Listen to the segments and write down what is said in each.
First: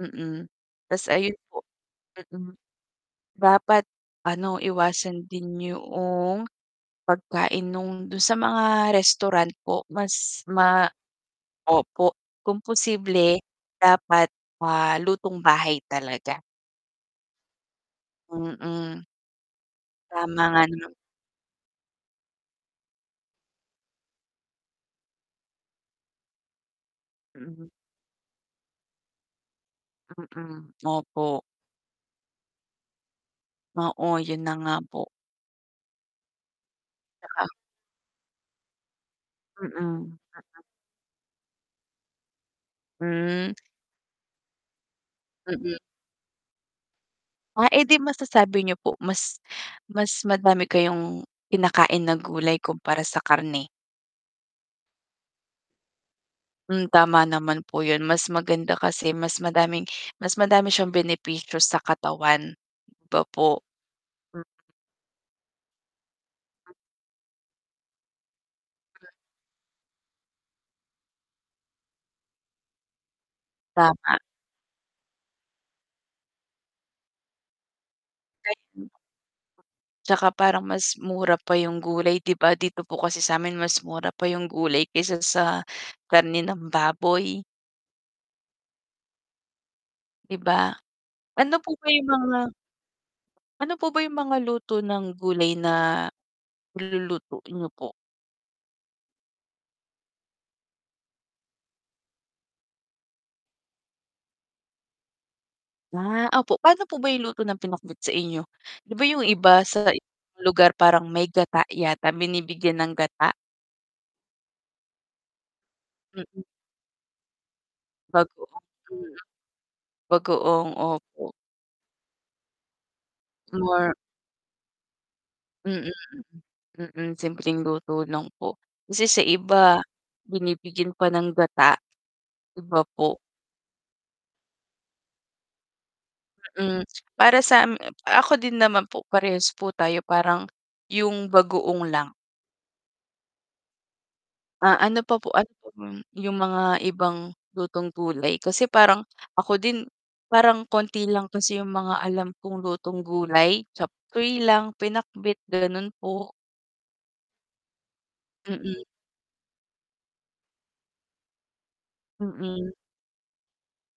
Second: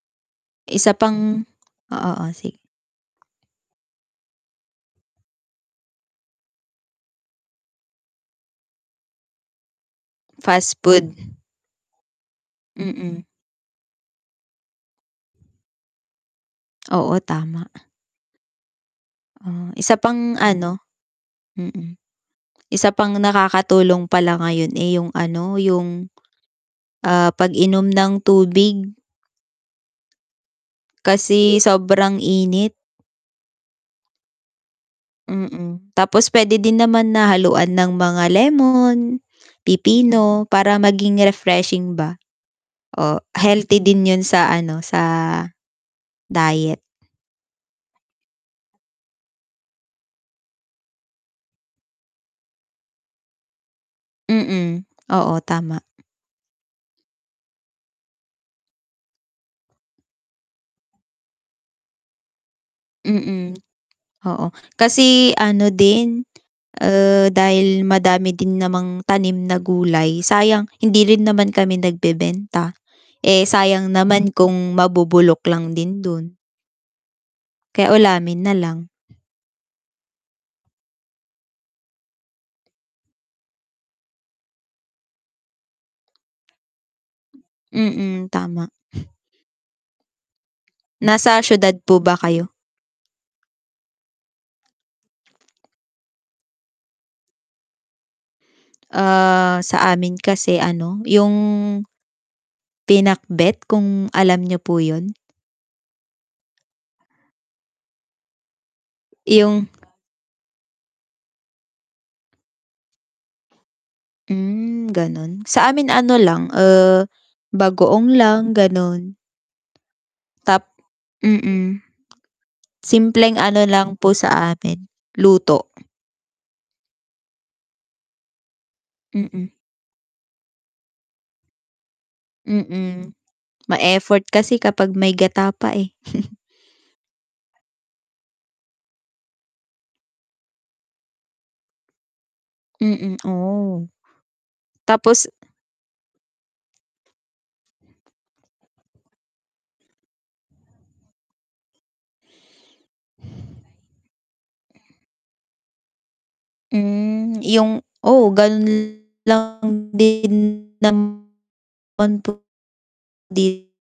Mm, Isa tas ayun pang po, oo mm. sige. Dapat ano iwasan din yung pagkain nung dun sa mga restaurant po mas Fast ma food. opo, kung Mm. posible dapat, ah, lutong bahay talaga. Oo, tama. Mm. Ah, isa pang Tama nga ano, naman. mm. Isa pang nakakatulong pala ngayon, eh, yung ano, yung, ah, Mm. pag-inom ng tubig. Mm, opo. Kasi sobrang init. Oo, yun na nga po. Mm, tapos pwede din naman Tsaka nahaluan ng mga lemon, Mm, mm. pipino para maging refreshing ba o Mm. healthy din yun sa ano, sa Mm. diet. Ah, eh, di masasabi niyo po mas mas madami kayong kinakain na gulay kumpara sa karne. Mm, oo tama. Mm, tama naman po yun mas maganda kasi mas madaming mas madami siyang benepisyo sa katawan, 'di ba Mm. po? Oo, kasi ano din, ah, dahil madami din namang tanim na gulay, sayang hindi rin naman kami nagbebenta. Eh, sayang Tama. naman kung mabubulok lang din dun. Kaya ulamin na Kahit lang. m Tsaka parang mas mura pa yung gulay 'di ba? Dito po kasi sa'min mas mura pa yung gulay kaysa sa karne ng baboy. Mm, tama. 'Di ba? Nasa ano po siyudad ba po yung ba mga kayo? Ano po ba yung mga luto ng gulay na niluluto niyo po? Ah, sa amin kasi ano, yung pinakbet kung alam niyo po yun? Ah, opo paano po ba yung luto ng pinakbet sa inyo? 'Di ba yung iba Yung sa ibang lugar parang may gata yata, binibigyan ng gata? Mm, ganun. Sa amin ano Mm. lang, ah, bagoong lang Bagoong, mm. ganun. Bagoong Tap opo. mm. Simpleng ano More lang po sa amin luto. Mm. Mm, simpleng luto lang po, kasi sa Mm. iba binibigyan pa ng gata, 'di ba Mm, po? ma-effort kasi kapag may gata pa, eh. Mm, para sa, m ako din naman po parehas po tayo parang yung bagoong lang. Mm. Oh. Ah, ano pa Tapos po ano pa yung mga ibang lutong gulay? Kasi parang ako din parang konti lang kasi yung mga alam kong lutong gulay chopsuey lang pinakbet, ganun po. Mm, yung oo Mm. ganun lang din naman po Mm. dito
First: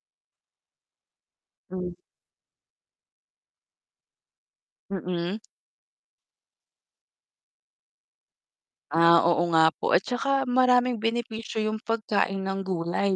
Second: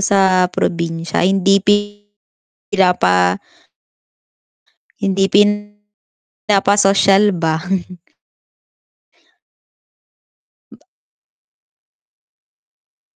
sa probinsya hindi pi Mm. sila pa Hindi Mm. pinanapasosyal ba. Ah, oo nga po. At saka [unintelligible] maraming benepisyo yung pagkain ng gulay.